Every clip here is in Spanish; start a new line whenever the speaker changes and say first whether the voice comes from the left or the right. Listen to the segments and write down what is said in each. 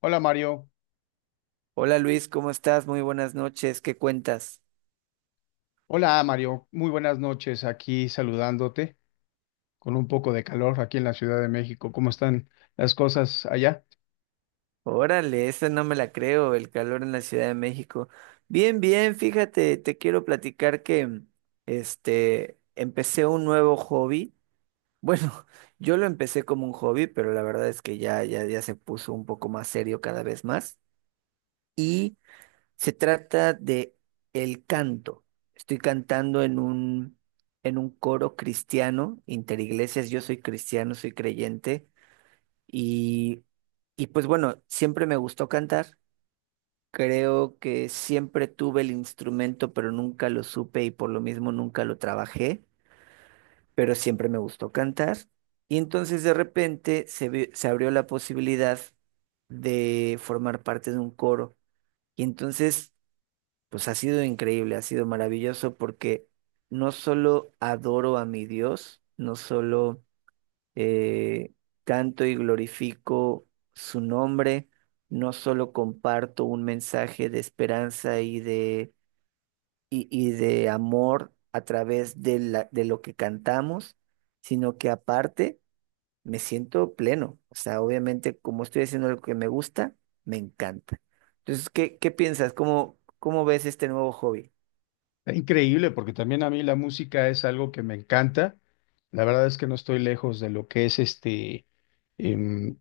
left: Hola Mario,
right: Hola Luis, ¿cómo estás? Muy buenas noches, ¿qué cuentas?
left: hola Mario, muy buenas noches aquí saludándote con un poco de calor aquí en la Ciudad de México. ¿Cómo están las cosas allá?
right: Órale, esa no me la creo, el calor en la Ciudad de México. Bien, bien, fíjate, te quiero platicar que empecé un nuevo hobby. Bueno, yo lo empecé como un hobby, pero la verdad es que ya se puso un poco más serio cada vez más y se trata de el canto. Estoy cantando en un coro cristiano, interiglesias. Yo soy cristiano, soy creyente. Y, y pues bueno, siempre me gustó cantar. Creo que siempre tuve el instrumento, pero nunca lo supe y por lo mismo nunca lo trabajé, pero siempre me gustó cantar. Y entonces de repente se abrió la posibilidad de formar parte de un coro. Y entonces, pues ha sido increíble, ha sido maravilloso porque no solo adoro a mi Dios, no solo eh, canto y glorifico su nombre, no solo comparto un mensaje de esperanza y de amor a través de de lo que cantamos, sino que aparte me siento pleno. O sea, obviamente como estoy haciendo lo que me gusta, me encanta. Entonces, ¿qué, qué piensas? ¿Cómo, cómo ves este nuevo hobby?
left: Está increíble porque también a mí la música es algo que me encanta. La verdad es que no estoy lejos de lo que es em,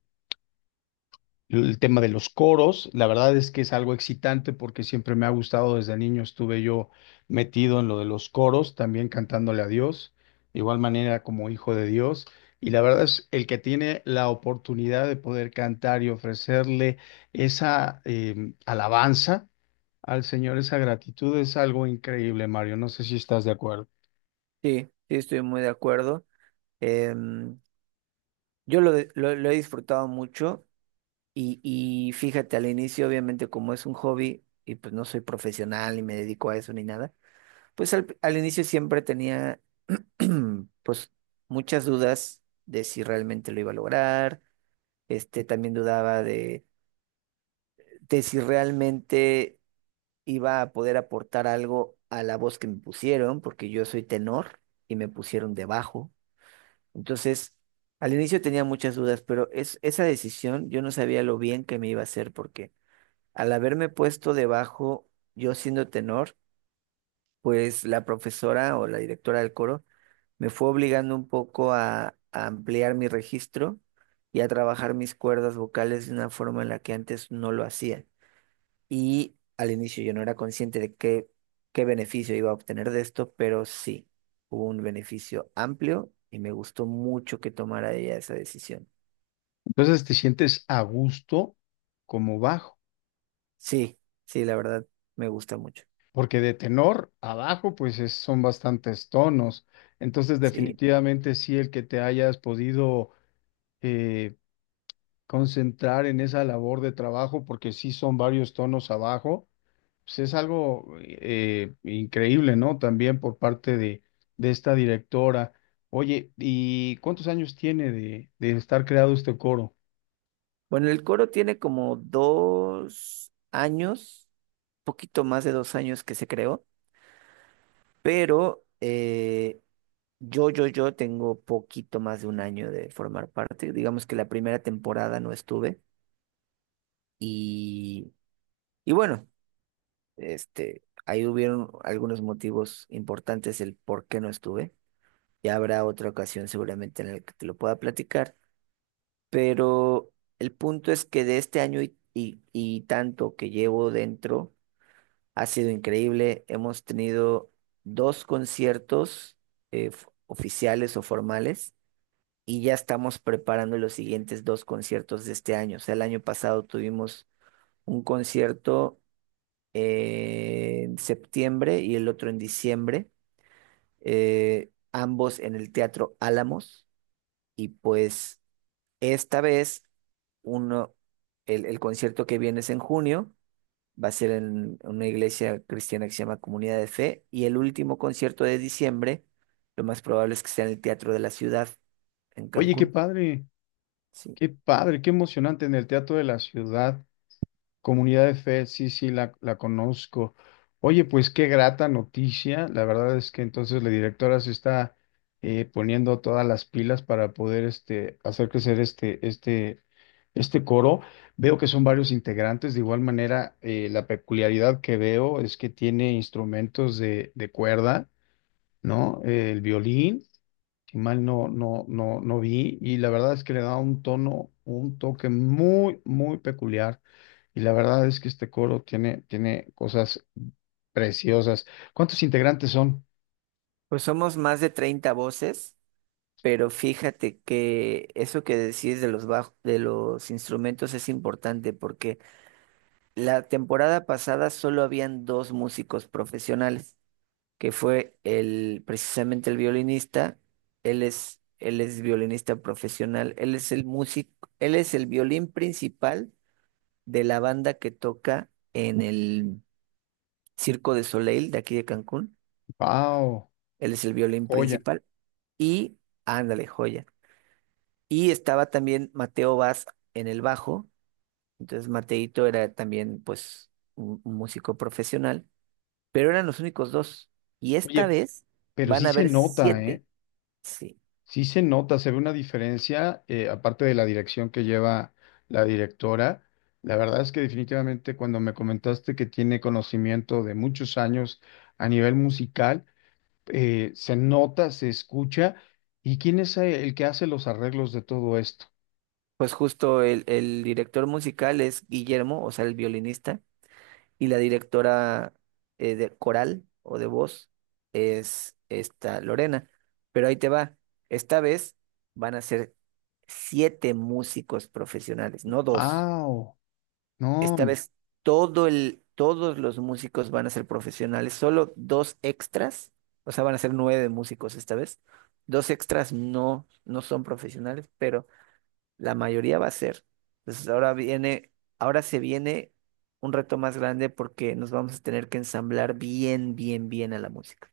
left: el tema de los coros. La verdad es que es algo excitante porque siempre me ha gustado. Desde niño estuve yo metido en lo de los coros, también cantándole a Dios, de igual manera como hijo de Dios. Y la verdad es el que tiene la oportunidad de poder cantar y ofrecerle esa alabanza al Señor, esa gratitud, es algo increíble, Mario. No sé si estás de acuerdo.
right: Sí, sí, estoy muy de acuerdo. Em, yo lo, lo he disfrutado mucho. Y fíjate, al inicio, obviamente, como es un hobby y pues no soy profesional ni me dedico a eso ni nada, pues al inicio siempre tenía pues muchas dudas de si realmente lo iba a lograr. También dudaba de si realmente iba a poder aportar algo a la voz que me pusieron, porque yo soy tenor y me pusieron de bajo. Entonces, al inicio tenía muchas dudas, pero es, esa decisión yo no sabía lo bien que me iba a hacer porque... Al haberme puesto debajo, yo siendo tenor, pues la profesora o la directora del coro me fue obligando un poco a ampliar mi registro y a trabajar mis cuerdas vocales de una forma en la que antes no lo hacía. Y al inicio yo no era consciente de qué, qué beneficio iba a obtener de esto, pero sí, hubo un beneficio amplio y me gustó mucho que tomara ella esa decisión.
left: Entonces te sientes a gusto como bajo.
right: Sí, sí, la verdad, me gusta mucho.
left: Porque de tenor abajo pues son bastantes tonos. Entonces
right: Sí.
left: definitivamente sí, el que te hayas podido eh, concentrar en esa labor de trabajo, porque sí son varios tonos abajo, pues es algo increíble, ¿no? También por parte de esta directora. Oye, ¿y cuántos años tiene de estar creado este coro?
right: Bueno, el coro tiene como dos años, poquito más de dos años que se creó, pero yo tengo poquito más de un año de formar parte. Digamos que la primera temporada no estuve y, y bueno, ahí hubieron algunos motivos importantes el por qué no estuve. Ya habrá otra ocasión seguramente en la que te lo pueda platicar, pero el punto es que de este año y tanto que llevo dentro, ha sido increíble. Hemos tenido dos conciertos oficiales o formales y ya estamos preparando los siguientes dos conciertos de este año. O sea, el año pasado tuvimos un concierto en septiembre y el otro en diciembre, ambos en el Teatro Álamos. Y pues esta vez uno, el concierto que viene es en junio. Va a ser en una iglesia cristiana que se llama Comunidad de Fe. Y el último concierto de diciembre, lo más probable es que sea en el Teatro de la Ciudad, en
left: Oye, qué
right: Cancún.
left: padre,
right: Sí.
left: qué padre, qué emocionante en el Teatro de la Ciudad. Comunidad de Fe, sí, sí, la conozco. Oye, pues qué grata noticia. La verdad es que entonces la directora se está poniendo todas las pilas para poder este, hacer crecer este coro. Veo que son varios integrantes. De igual manera, la peculiaridad que veo es que tiene instrumentos de cuerda, ¿no? El violín si mal no vi, y la verdad es que le da un tono, un toque muy, muy peculiar, y la verdad es que este coro tiene, tiene cosas preciosas. ¿Cuántos integrantes son?
right: Pues somos más de 30 voces, pero fíjate que eso que decides de los de los instrumentos es importante porque la temporada pasada solo habían dos músicos profesionales, que fue el, precisamente el violinista. Él es violinista profesional, él es el músico, él es el violín principal de la banda que toca en el Circo de Soleil de aquí de Cancún.
left: ¡Wow!
right: Él es el violín
left: Joya.
right: principal y, ándale, joya. Y estaba también Mateo Vaz en el bajo, entonces Mateito era también pues un músico profesional, pero eran los únicos dos. Y esta
left: Oye,
right: vez
left: pero
right: van
left: sí
right: a
left: se
right: haber
left: nota,
right: siete.
left: ¿eh?
right: Sí.
left: Sí se nota, se ve una diferencia, aparte de la dirección que lleva la directora. La verdad es que definitivamente cuando me comentaste que tiene conocimiento de muchos años a nivel musical, se nota, se escucha. ¿Y quién es el que hace los arreglos de todo esto?
right: Pues justo el director musical es Guillermo, o sea, el violinista, y la directora de coral o de voz es esta Lorena. Pero ahí te va, esta vez van a ser siete músicos profesionales, no dos.
left: Ah, oh, no,
right: Esta
left: hombre.
right: vez todos los músicos van a ser profesionales, solo dos extras, o sea, van a ser nueve músicos esta vez. Dos extras no, no son profesionales, pero la mayoría va a ser. Entonces ahora viene, ahora se viene un reto más grande porque nos vamos a tener que ensamblar bien, bien, bien a la música.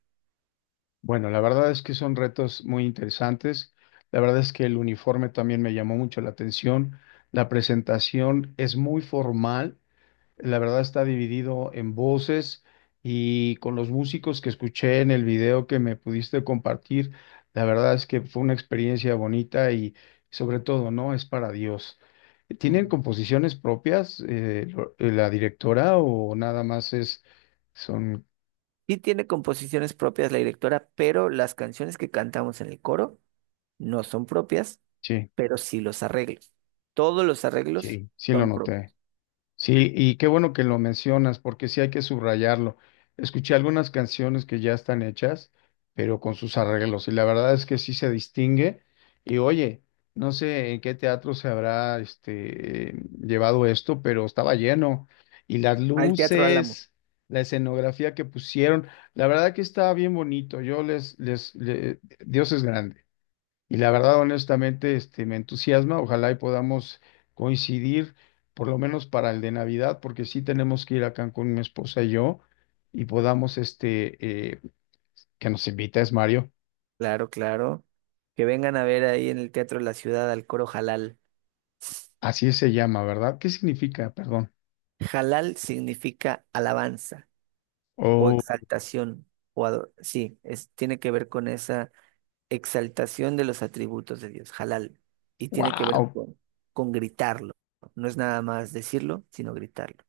left: Bueno, la verdad es que son retos muy interesantes. La verdad es que el uniforme también me llamó mucho la atención. La presentación es muy formal. La verdad está dividido en voces, y con los músicos que escuché en el video que me pudiste compartir, la verdad es que fue una experiencia bonita, y sobre todo, ¿no?, es para Dios. ¿Tienen
right: Mm.
left: composiciones propias, la directora, o nada más es, son,
right: Sí tiene composiciones propias la directora, pero las canciones que cantamos en el coro no son propias,
left: sí,
right: pero sí los arreglos. Todos los arreglos
left: sí, sí lo
right: son
left: noté?
right: propios.
left: Sí, y qué bueno que lo mencionas, porque sí hay que subrayarlo. Escuché algunas canciones que ya están hechas, pero con sus arreglos, y la verdad es que sí se distingue. Y oye, no sé en qué teatro se habrá este, llevado esto, pero estaba lleno. Y las
right: Al Teatro Álamo.
left: luces, la escenografía que pusieron, la verdad que estaba bien bonito. Yo les, les, le- Dios es grande. Y la verdad, honestamente, este, me entusiasma. Ojalá y podamos coincidir, por lo menos para el de Navidad, porque sí tenemos que ir a Cancún, mi esposa y yo, y podamos, este, que nos invita es Mario.
right: Claro, claro. Que vengan a ver ahí en el Teatro de la Ciudad al coro Jalal.
left: Así se llama, ¿verdad? ¿Qué significa? Perdón.
right: Jalal significa alabanza, o
left: Oh,
right: exaltación, sí, es, tiene que ver con esa exaltación de los atributos de Dios, halal, y tiene que ver
left: wow,
right: con gritarlo. No es nada más decirlo, sino gritarlo.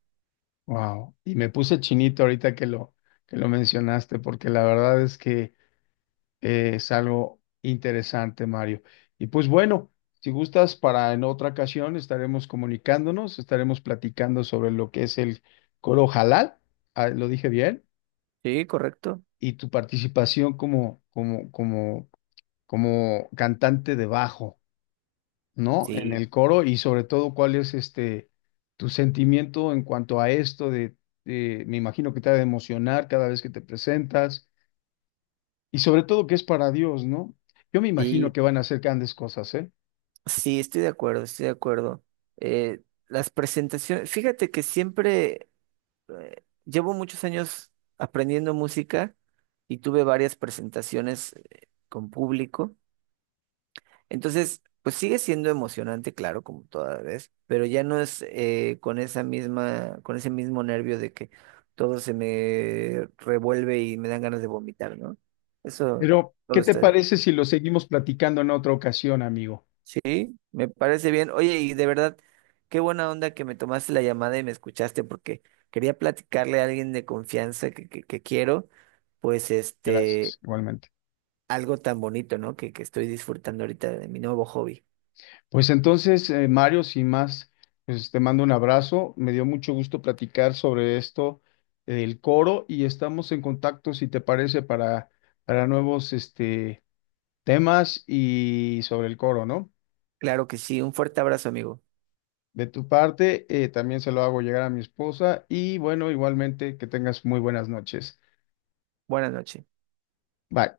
left: wow. Y me puse chinito ahorita que que lo mencionaste, porque la verdad es que es algo interesante, Mario. Y pues bueno, si gustas, para en otra ocasión estaremos comunicándonos, estaremos platicando sobre lo que es el coro halal, ah, lo dije bien,
right: Sí, correcto.
left: y tu participación como cantante de bajo, ¿no? En
right: Sí,
left: el coro, y sobre todo cuál es este tu sentimiento en cuanto a esto me imagino que te ha de emocionar cada vez que te presentas. Y sobre todo que es para Dios, ¿no? Yo me imagino
right: sí,
left: que van a hacer grandes cosas, ¿eh?
right: sí, estoy de acuerdo, estoy de acuerdo. Eh, las presentaciones, fíjate que siempre llevo muchos años aprendiendo música y tuve varias presentaciones con público. Entonces, pues sigue siendo emocionante, claro, como toda vez, pero ya no es con esa misma, con ese mismo nervio de que todo se me revuelve y me dan ganas de vomitar, ¿no? Eso
left: Pero,
right: todo
left: ¿qué te
right: está bien.
left: parece si lo seguimos platicando en otra ocasión, amigo?
right: Sí, me parece bien. Oye, y de verdad, qué buena onda que me tomaste la llamada y me escuchaste porque quería platicarle a alguien de confianza que quiero, pues
left: Gracias, igualmente.
right: algo tan bonito, ¿no? Que estoy disfrutando ahorita de mi nuevo hobby.
left: Pues entonces, Mario, sin más, pues te mando un abrazo. Me dio mucho gusto platicar sobre esto del coro, y estamos en contacto, si te parece, para nuevos este, temas y sobre el coro, ¿no?
right: Claro que sí, un fuerte abrazo, amigo.
left: De tu parte, también se lo hago llegar a mi esposa y bueno, igualmente, que tengas muy buenas noches.
right: Buenas noches.
left: Bye.